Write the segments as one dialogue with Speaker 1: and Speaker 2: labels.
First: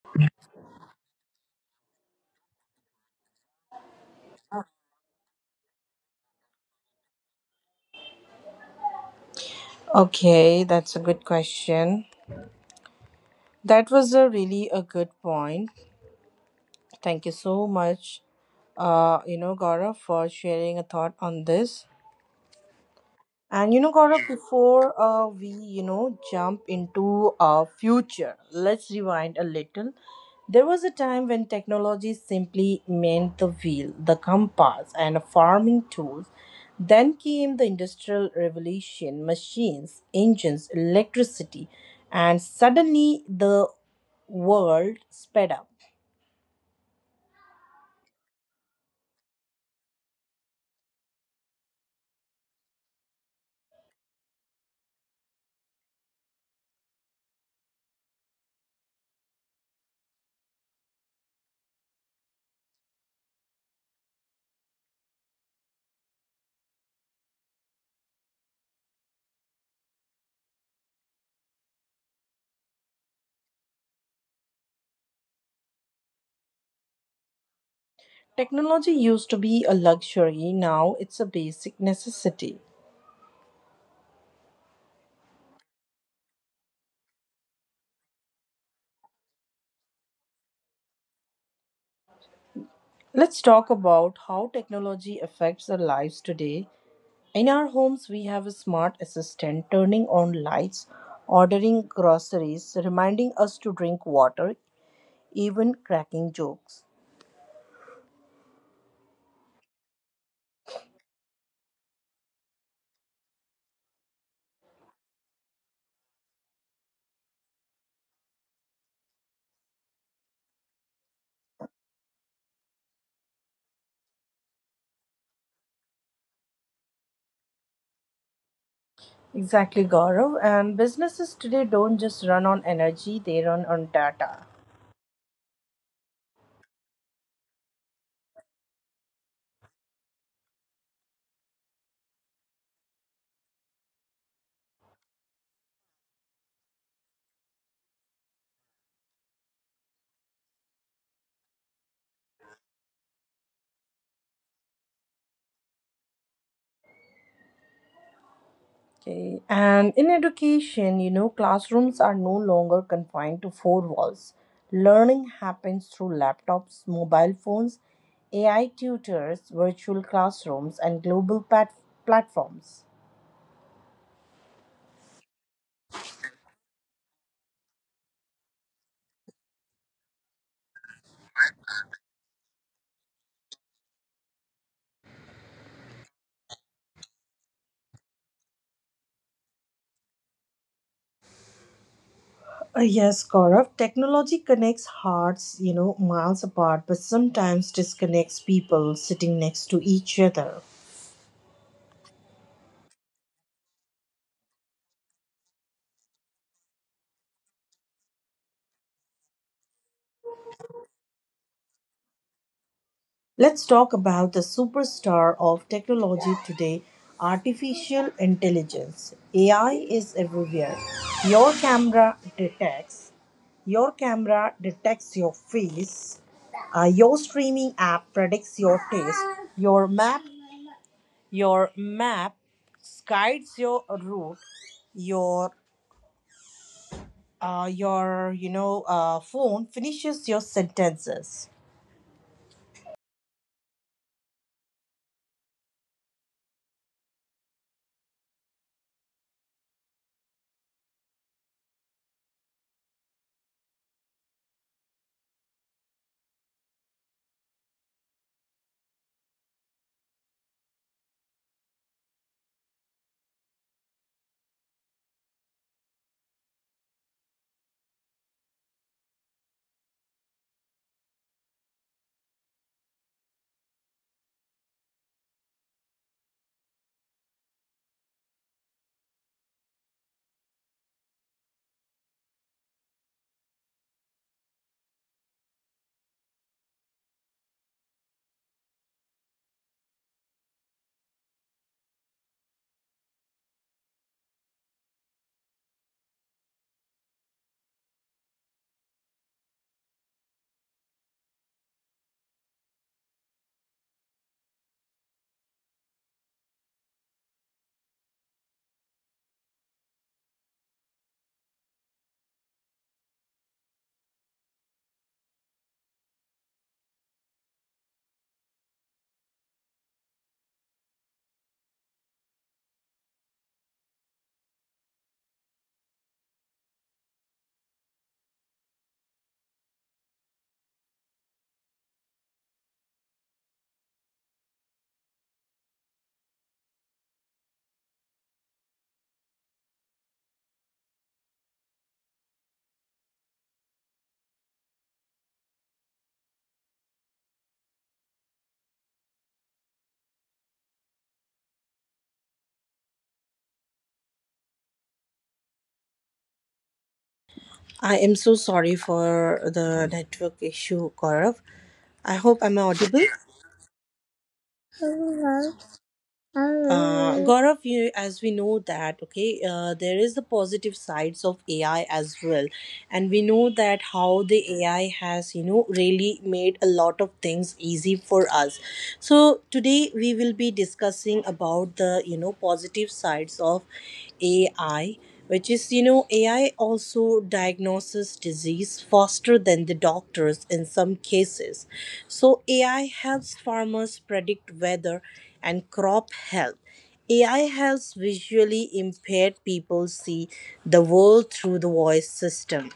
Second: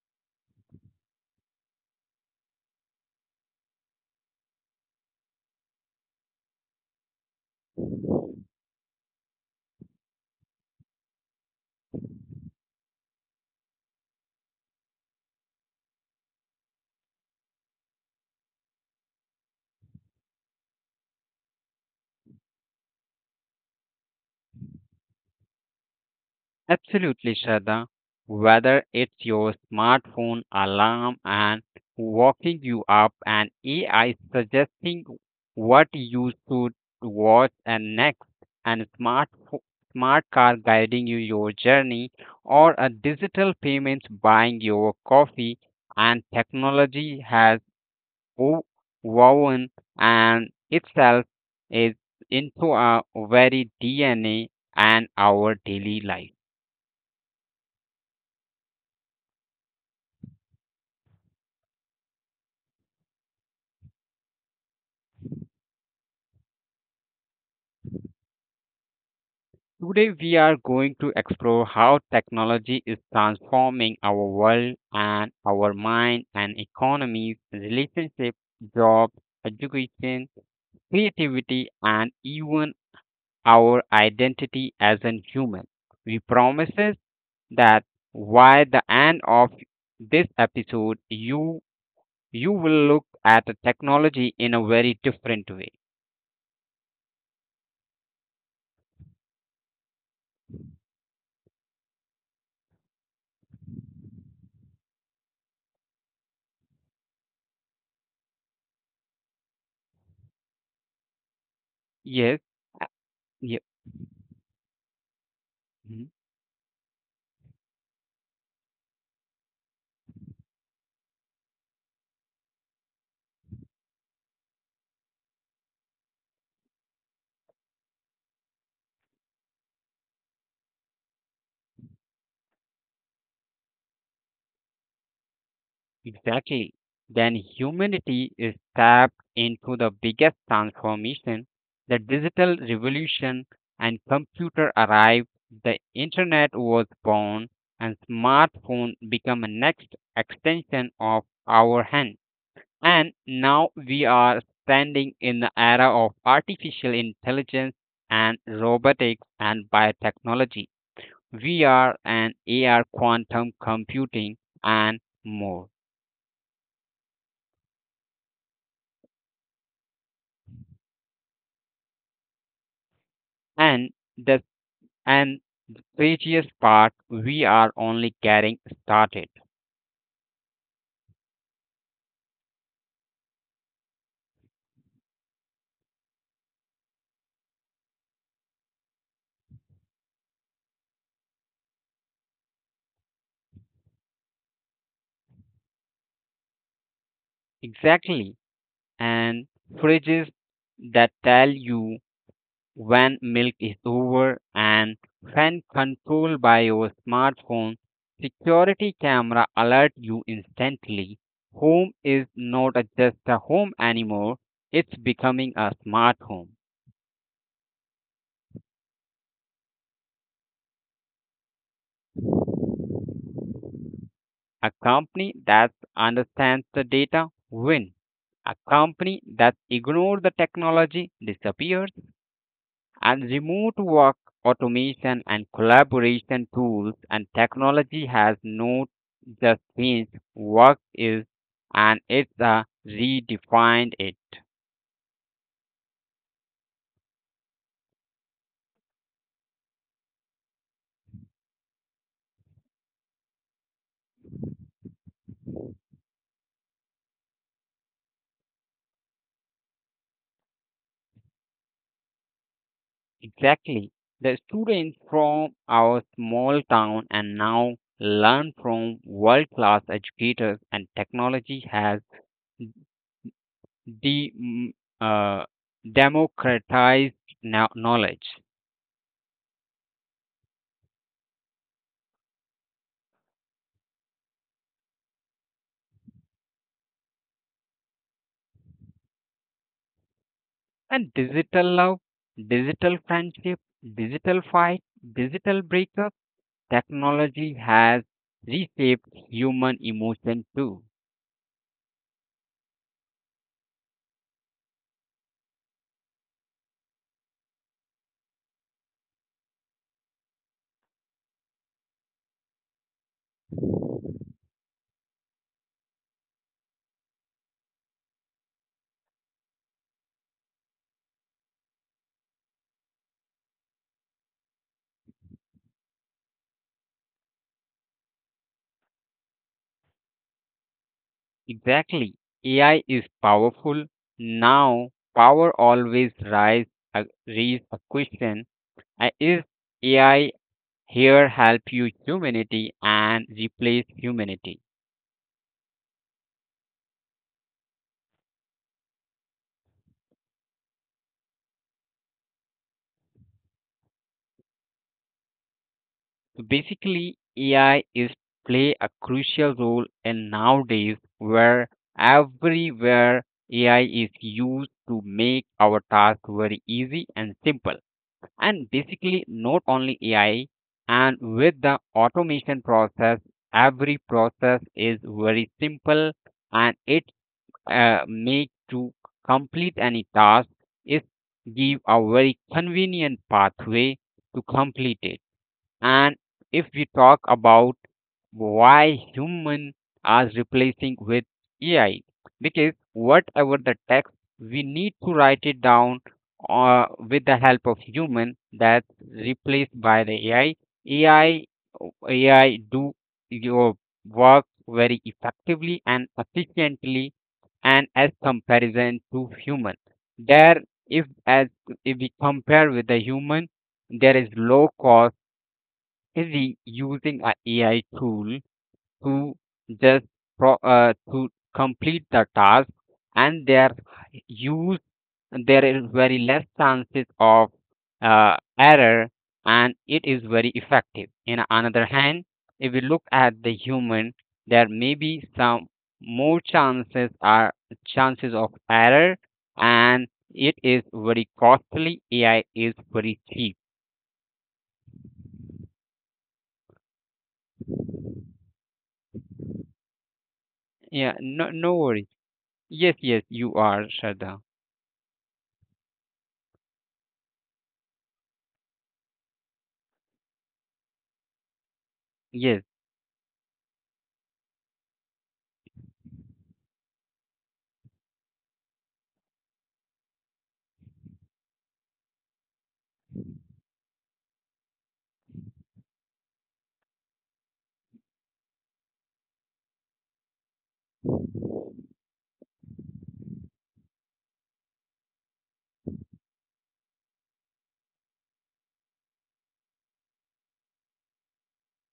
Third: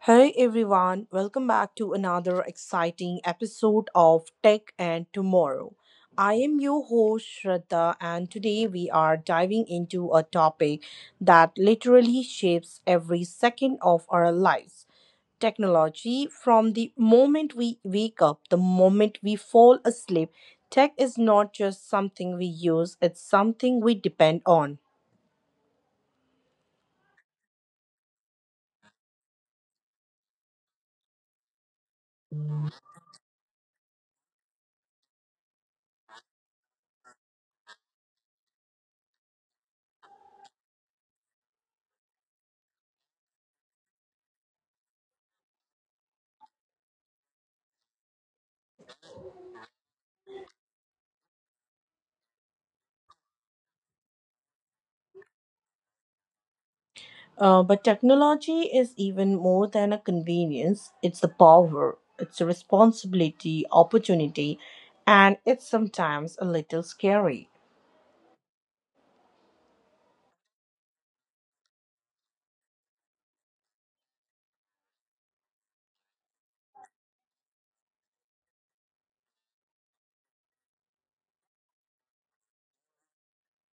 Speaker 1: Hey everyone, welcome back to another exciting episode of Tech and Tomorrow. I am your host Shraddha, and today we are diving into a topic that literally shapes every second of our lives: technology. From the moment we wake up, the moment we fall asleep. Tech is not just something we use, it's something we depend on.
Speaker 2: absolutely, Shraddha. Whether it's your smartphone alarm and waking you up, and AI suggesting what you should watch and next, and smart car guiding you your journey, or a digital payments buying your coffee, and technology has o- woven and itself is into our very DNA and our daily life.
Speaker 1: But technology is even more than a convenience. It's a power, it's a responsibility, opportunity, and it's sometimes a little scary.
Speaker 2: Today, we are going to explore how technology is transforming our world and our mind and economies, relationships, jobs, education, creativity, and even our identity as a human. We promises that by the end of this episode, you will look at the technology in a very different way.
Speaker 3: Okay, that's a good question. That was a really a good point. Thank you so much, Gaurav, for sharing a thought on this. And
Speaker 2: Yes,
Speaker 3: you know,
Speaker 2: uh,
Speaker 3: Gaurav,
Speaker 2: yeah.
Speaker 3: before we jump into our future, let's rewind a little. There was a time when technology simply meant the wheel, the compass, and farming tools. Then came the Industrial Revolution, machines, engines, electricity, and suddenly the world sped up.
Speaker 2: Exactly. Then humanity is tapped into the biggest transformation, the digital revolution, and computer arrived. The internet was born, and smartphone become a next extension of our hand. And now we are standing in the era of artificial intelligence and robotics and biotechnology, VR and AR, quantum computing, and more.
Speaker 3: Technology used to be a luxury, now it's a basic necessity.
Speaker 2: And the and craziest part, we are only getting started.
Speaker 3: Let's talk about how technology affects our lives today. In our homes, we have a smart assistant turning on lights, ordering groceries, reminding us to drink water, even cracking jokes.
Speaker 2: Exactly. And fridges that tell you when milk is over and fan controlled by your smartphone, security camera alert you instantly. Home is not a- just a home anymore, it's becoming a smart home.
Speaker 3: Exactly, Gaurav. And businesses today don't just run on energy, they run on data.
Speaker 2: A company that understands the data wins. A company that ignores the technology disappears and remote work, automation and collaboration tools and technology has not just changed work is and it's redefined it.
Speaker 3: Okay. And in education, you know, classrooms are no longer confined to four walls. Learning happens through laptops, mobile phones, AI tutors, virtual classrooms, and platforms.
Speaker 2: Exactly. The students from our small town and now learn from world class educators and technology has de- mm, uh, democratized now knowledge
Speaker 3: Yes, Gaurav, technology connects hearts, you know, miles apart, but sometimes disconnects people sitting next to each other.
Speaker 2: and digital love, digital friendship, digital fight, digital breakup. Technology has reshaped human emotion too.
Speaker 3: Let's talk about the superstar of technology today, artificial intelligence. AI is everywhere. Your camera detects your camera detects your face. Your streaming app predicts your taste. Your map your map guides your route. Your your phone finishes your sentences.
Speaker 2: Exactly. AI is powerful. Now, power always rise, raise a question. Is AI here help you humanity and replace humanity? Basically, AI is play a crucial role and nowadays where everywhere AI is used to make our task very easy and simple. And basically, not only AI and with the automation process, every process is very simple and it make to complete any task is give a very convenient pathway to complete it. And if we talk about why human are replacing with AI, because whatever the text, we need to write it down with the help of human that's replaced by the AI. AI AI do your work very effectively and efficiently and as comparison to human. There if as If we compare with the human, there is low cost is he using a AI tool to just to complete the task, and use there is very less chances of error, and it is very effective. In another hand, if we look at the human, there may be some more chances are chances of error, and it is very costly. AI is very cheap.
Speaker 3: I am so sorry for the network issue, Gaurav.
Speaker 2: Yeah,
Speaker 3: I hope
Speaker 2: no,
Speaker 3: I'm
Speaker 2: no
Speaker 3: audible.
Speaker 2: worries. Yes, yes, you are, Shraddha.
Speaker 3: Gaurav, you, as we know that, okay, there is the positive sides of AI as well. And we
Speaker 2: Yes,
Speaker 3: know that how the AI has, you know, really made a lot of things easy for us. So today we will be discussing about the, you know, positive sides of AI, which is, you know, ai also diagnoses disease faster than the doctors in some cases. So ai helps farmers predict weather and crop health. Ai helps visually impaired people see the world through the voice system.